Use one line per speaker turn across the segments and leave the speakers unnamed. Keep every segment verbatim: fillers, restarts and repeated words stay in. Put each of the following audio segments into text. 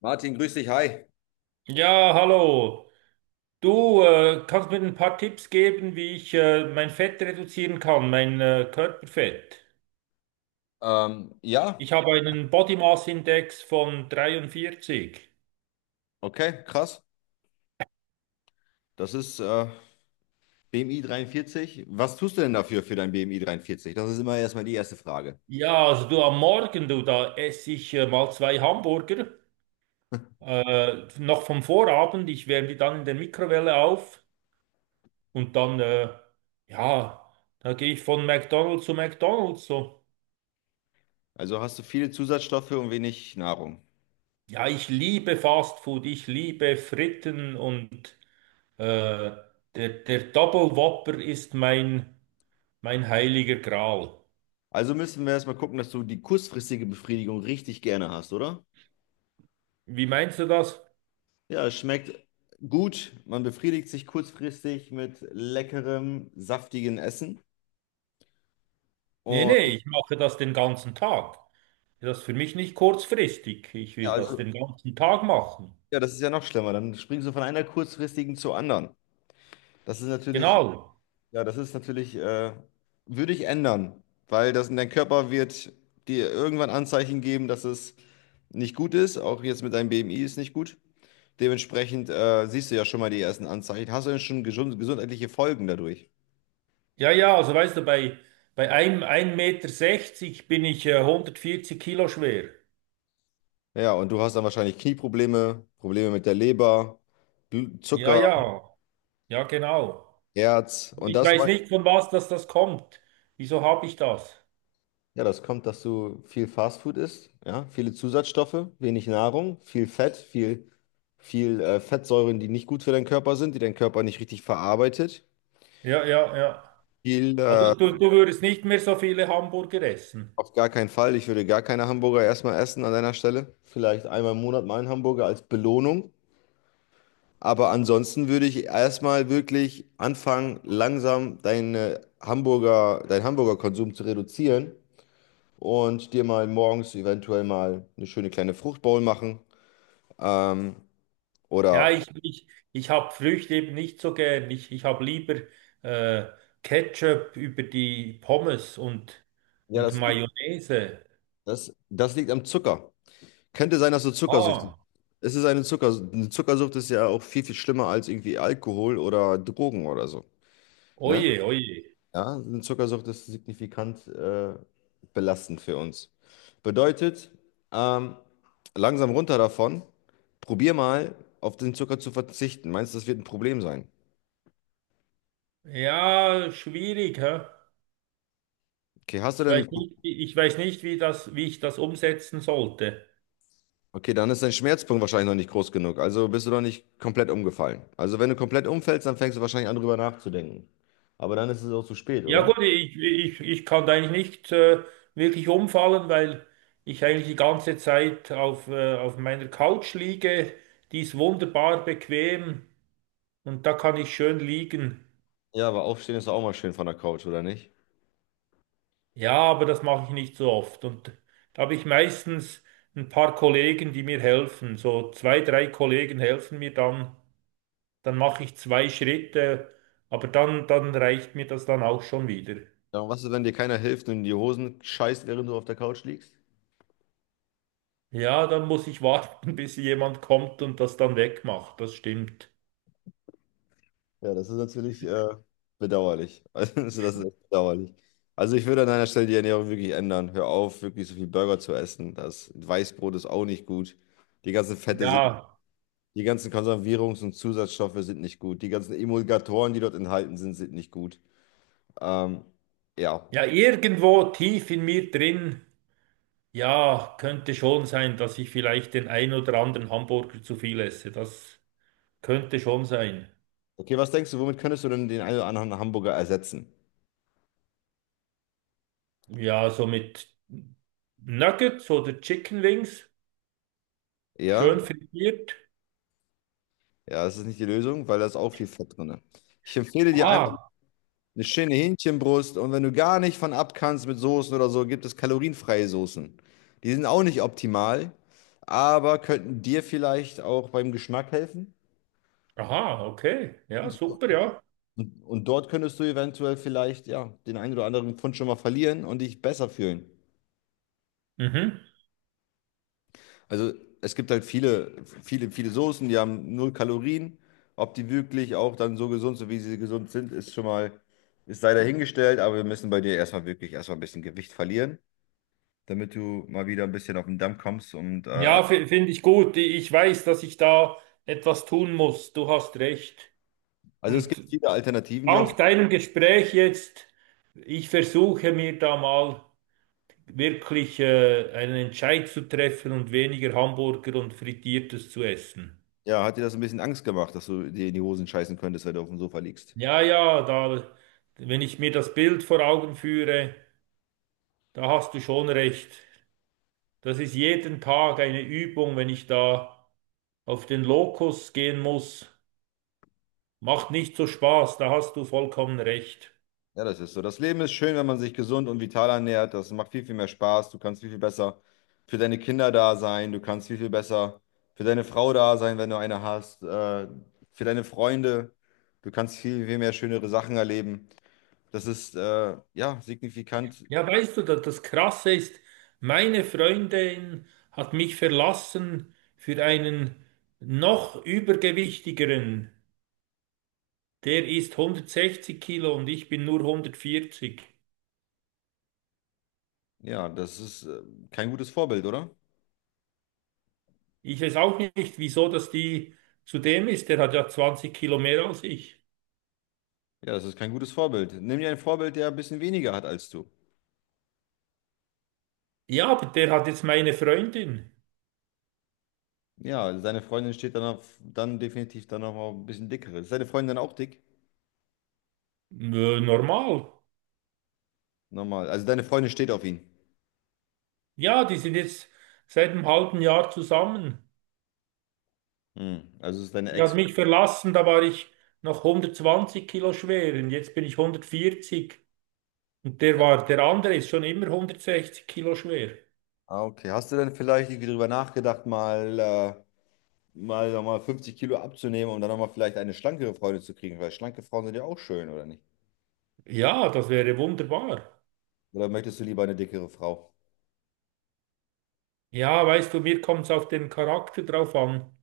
Martin, grüß dich, hi.
Ja, hallo. Du äh, kannst mir ein paar Tipps geben, wie ich äh, mein Fett reduzieren kann, mein äh, Körperfett.
Ähm, ja,
Ich habe einen Body Mass Index von dreiundvierzig.
okay, krass. Das ist äh, B M I dreiundvierzig. Was tust du denn dafür für dein B M I dreiundvierzig? Das ist immer erstmal die erste Frage.
Ja, also du am Morgen, du, da esse ich äh, mal zwei Hamburger, äh, noch vom Vorabend. Ich wärme die dann in der Mikrowelle auf und dann, äh, ja, da gehe ich von McDonald's zu McDonald's. So.
Also hast du viele Zusatzstoffe und wenig Nahrung.
Ja, ich liebe Fast Food, ich liebe Fritten und. Äh, der, der Double Whopper ist mein, mein heiliger Gral.
Also müssen wir erstmal gucken, dass du die kurzfristige Befriedigung richtig gerne hast, oder?
Wie meinst du das?
Ja, es schmeckt gut. Man befriedigt sich kurzfristig mit leckerem, saftigen Essen.
Nee, nee,
Und
ich mache das den ganzen Tag. Das ist für mich nicht kurzfristig. Ich
ja,
will das
also,
den ganzen Tag machen.
ja, das ist ja noch schlimmer. Dann springst du von einer kurzfristigen zur anderen. Das ist natürlich.
Genau.
Ja, das ist natürlich, äh, würde ich ändern, weil das in dein Körper wird dir irgendwann Anzeichen geben, dass es nicht gut ist. Auch jetzt mit deinem B M I ist nicht gut. Dementsprechend äh, siehst du ja schon mal die ersten Anzeichen. Hast du denn schon gesund gesundheitliche Folgen dadurch?
Ja, ja, also weißt du, bei, bei einem ein Meter sechzig bin ich äh, hundertvierzig Kilo schwer.
Ja, und du hast dann wahrscheinlich Knieprobleme, Probleme mit der Leber, Bl-
Ja,
Zucker,
ja, ja, genau.
Herz und
Ich
das.
weiß nicht, von was das, das kommt. Wieso habe ich das?
Ja, das kommt, dass du viel Fastfood isst, ja, viele Zusatzstoffe, wenig Nahrung, viel Fett, viel, viel äh, Fettsäuren, die nicht gut für deinen Körper sind, die dein Körper nicht richtig verarbeitet.
Ja, ja, ja.
Viel, äh,
Also du, du würdest nicht mehr so viele Hamburger essen.
auf gar keinen Fall. Ich würde gar keine Hamburger erstmal essen an deiner Stelle. Vielleicht einmal im Monat mal einen Hamburger als Belohnung. Aber ansonsten würde ich erstmal wirklich anfangen, langsam deine Hamburger, deinen Hamburger-Konsum zu reduzieren und dir mal morgens eventuell mal eine schöne kleine Fruchtbowl machen. Ähm,
Ja,
Oder
ich, ich, ich habe Früchte eben nicht so gern. Ich, ich habe lieber äh, Ketchup über die Pommes und,
Ja,
und
das,
Mayonnaise.
das, das liegt am Zucker. Könnte sein, dass du Zuckersüchtig bist.
Ah,
Es ist eine Zucker, eine Zuckersucht ist ja auch viel, viel schlimmer als irgendwie Alkohol oder Drogen oder so. Ne?
oje, oje.
Ja, eine Zuckersucht ist signifikant äh, belastend für uns. Bedeutet, ähm, langsam runter davon. Probier mal, auf den Zucker zu verzichten. Meinst du, das wird ein Problem sein?
Ja, schwierig, hä?
Okay, hast du
Ich
denn.
weiß nicht, wie- ich weiß nicht, wie das, wie ich das umsetzen sollte.
Okay, dann ist dein Schmerzpunkt wahrscheinlich noch nicht groß genug. Also bist du noch nicht komplett umgefallen. Also wenn du komplett umfällst, dann fängst du wahrscheinlich an, drüber nachzudenken. Aber dann ist es auch zu spät,
Ja
oder?
gut, ich, ich, ich kann da eigentlich nicht äh, wirklich umfallen, weil ich eigentlich die ganze Zeit auf, äh, auf meiner Couch liege. Die ist wunderbar bequem. Und da kann ich schön liegen.
Ja, aber aufstehen ist doch auch mal schön von der Couch, oder nicht?
Ja, aber das mache ich nicht so oft. Und da habe ich meistens ein paar Kollegen, die mir helfen. So zwei, drei Kollegen helfen mir dann. Dann mache ich zwei Schritte, aber dann, dann reicht mir das dann auch schon wieder.
Ja, und was ist, wenn dir keiner hilft und in die Hosen scheißt, während du auf der Couch liegst?
Ja, dann muss ich warten, bis jemand kommt und das dann wegmacht. Das stimmt.
Ja, das ist natürlich äh, bedauerlich. Also das ist echt bedauerlich. Also ich würde an deiner Stelle die Ernährung wirklich ändern. Hör auf, wirklich so viel Burger zu essen. Das Weißbrot ist auch nicht gut. Die ganzen Fette sind.
Ja,
Die ganzen Konservierungs- und Zusatzstoffe sind nicht gut. Die ganzen Emulgatoren, die dort enthalten sind, sind nicht gut. Ähm, ja.
ja, irgendwo tief in mir drin, ja, könnte schon sein, dass ich vielleicht den ein oder anderen Hamburger zu viel esse. Das könnte schon sein.
Okay, was denkst du, womit könntest du denn den einen oder anderen Hamburger ersetzen?
Ja, so mit Nuggets oder Chicken Wings,
Ja,
schön frittiert.
ja, das ist nicht die Lösung, weil da ist auch viel Fett drin. Ich empfehle dir einfach
Ah,
eine schöne Hähnchenbrust und wenn du gar nicht von ab kannst mit Soßen oder so, gibt es kalorienfreie Soßen. Die sind auch nicht optimal, aber könnten dir vielleicht auch beim Geschmack helfen.
aha, okay. Ja, super, ja.
Und, und dort könntest du eventuell vielleicht, ja, den einen oder anderen Pfund schon mal verlieren und dich besser fühlen.
Mhm.
Also es gibt halt viele, viele, viele Soßen, die haben null Kalorien. Ob die wirklich auch dann so gesund sind, wie sie gesund sind, ist schon mal, ist sei dahingestellt, aber wir müssen bei dir erstmal wirklich erstmal ein bisschen Gewicht verlieren, damit du mal wieder ein bisschen auf den Damm kommst. Und äh,
Ja, fi- finde ich gut. Ich weiß, dass ich da etwas tun muss. Du hast recht.
also es
Und
gibt viele Alternativen, die auch,
dank deinem Gespräch jetzt, ich versuche mir da mal wirklich äh, einen Entscheid zu treffen und weniger Hamburger und Frittiertes zu essen.
ja, hat dir das ein bisschen Angst gemacht, dass du dir in die Hosen scheißen könntest, wenn du auf dem Sofa liegst?
Ja, ja, da, wenn ich mir das Bild vor Augen führe. Da hast du schon recht. Das ist jeden Tag eine Übung, wenn ich da auf den Lokus gehen muss. Macht nicht so Spaß, da hast du vollkommen recht.
Ja, das ist so. Das Leben ist schön, wenn man sich gesund und vital ernährt. Das macht viel, viel mehr Spaß. Du kannst viel, viel besser für deine Kinder da sein. Du kannst viel, viel besser für deine Frau da sein, wenn du eine hast. Äh, für deine Freunde. Du kannst viel, viel mehr schönere Sachen erleben. Das ist, äh, ja, signifikant.
Ja, weißt du, da- das Krasse ist, meine Freundin hat mich verlassen für einen noch übergewichtigeren. Der ist hundertsechzig Kilo und ich bin nur hundertvierzig.
Ja, das ist, äh, kein gutes Vorbild, oder?
Ich weiß auch nicht, wieso das die zu dem ist. Der hat ja zwanzig Kilo mehr als ich.
Ja, das ist kein gutes Vorbild. Nimm dir ein Vorbild, der ein bisschen weniger hat als du.
Ja, aber der hat jetzt meine Freundin.
Ja, seine Freundin steht dann, auf, dann definitiv dann noch mal ein bisschen dickere. Ist deine Freundin dann auch dick?
Nö, normal.
Normal. Also deine Freundin steht auf ihn.
Ja, die sind jetzt seit einem halben Jahr zusammen.
Hm, also es ist deine
Die hat
Ex.
mich verlassen, da war ich noch hundertzwanzig Kilo schwer und jetzt bin ich hundertvierzig. Und der war, der andere ist schon immer hundertsechzig Kilo schwer.
Ah, okay. Hast du denn vielleicht irgendwie drüber nachgedacht, mal, äh, mal nochmal fünfzig Kilo abzunehmen, um dann nochmal vielleicht eine schlankere Freundin zu kriegen? Weil schlanke Frauen sind ja auch schön, oder nicht?
Ja, das wäre wunderbar.
Oder möchtest du lieber eine dickere Frau?
Ja, weißt du, mir kommt es auf den Charakter drauf an.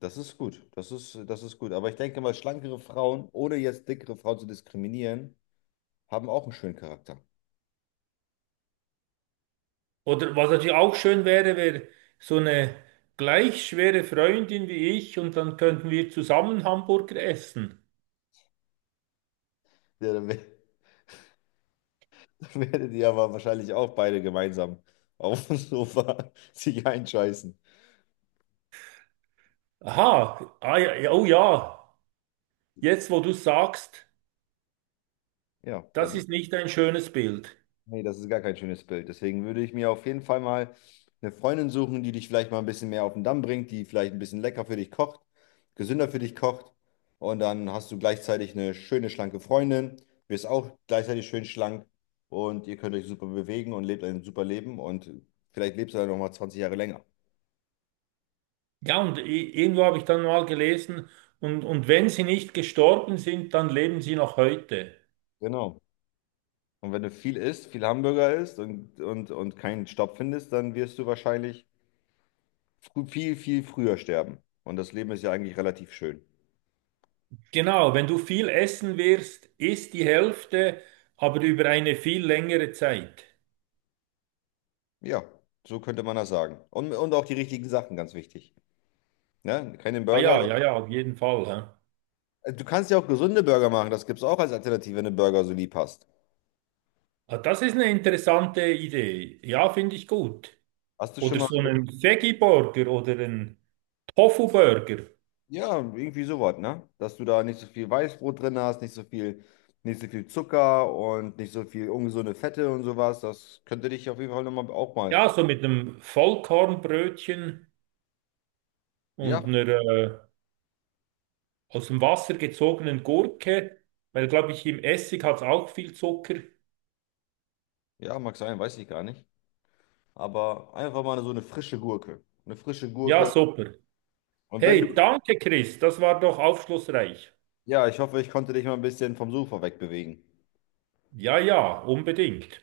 Das ist gut. Das ist, das ist gut. Aber ich denke mal, schlankere Frauen, ohne jetzt dickere Frauen zu diskriminieren, haben auch einen schönen Charakter.
Oder was natürlich auch schön wäre, wäre so eine gleich schwere Freundin wie ich und dann könnten wir zusammen Hamburger essen.
Ja, dann, wär, dann werdet ihr aber wahrscheinlich auch beide gemeinsam auf dem Sofa sich einscheißen.
Aha, ah, ja, ja, oh ja, jetzt wo du sagst,
Ja,
das
dann.
ist nicht ein schönes Bild.
Nee, das ist gar kein schönes Bild. Deswegen würde ich mir auf jeden Fall mal eine Freundin suchen, die dich vielleicht mal ein bisschen mehr auf den Damm bringt, die vielleicht ein bisschen lecker für dich kocht, gesünder für dich kocht. Und dann hast du gleichzeitig eine schöne, schlanke Freundin, wirst auch gleichzeitig schön schlank und ihr könnt euch super bewegen und lebt ein super Leben und vielleicht lebst du dann nochmal zwanzig Jahre länger.
Ja, und i- irgendwo habe ich dann mal gelesen, und, und wenn sie nicht gestorben sind, dann leben sie noch heute.
Genau. Und wenn du viel isst, viel Hamburger isst und, und, und keinen Stopp findest, dann wirst du wahrscheinlich frü- viel, viel früher sterben. Und das Leben ist ja eigentlich relativ schön.
Genau, wenn du viel essen wirst, isst die Hälfte, aber über eine viel längere Zeit.
Ja, so könnte man das sagen. Und, und auch die richtigen Sachen, ganz wichtig. Ne? Keine
Ah
Burger,
ja, ja,
sondern,
ja, auf jeden Fall. Hä?
du kannst ja auch gesunde Burger machen. Das gibt es auch als Alternative, wenn du Burger so lieb hast.
Ah, das ist eine interessante Idee. Ja, finde ich gut.
Hast du schon
Oder
mal,
so einen Veggie-Burger oder einen Tofu-Burger.
ja, irgendwie sowas, ne? Dass du da nicht so viel Weißbrot drin hast, nicht so viel, nicht so viel Zucker und nicht so viel ungesunde Fette und sowas. Das könnte dich auf jeden Fall noch mal auch mal.
Ja, so mit einem Vollkornbrötchen und
Ja,
einer äh, aus dem Wasser gezogenen Gurke, weil, glaube ich, im Essig hat es auch viel Zucker.
ja, mag sein, weiß ich gar nicht. Aber einfach mal so eine frische Gurke. Eine frische
Ja,
Gurke.
super.
Und wenn
Hey,
du,
danke, Chris, das war doch aufschlussreich.
ja, ich hoffe, ich konnte dich mal ein bisschen vom Sofa wegbewegen.
Ja, ja, unbedingt.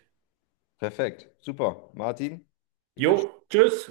Perfekt, super. Martin, ich
Jo,
wünsche
tschüss.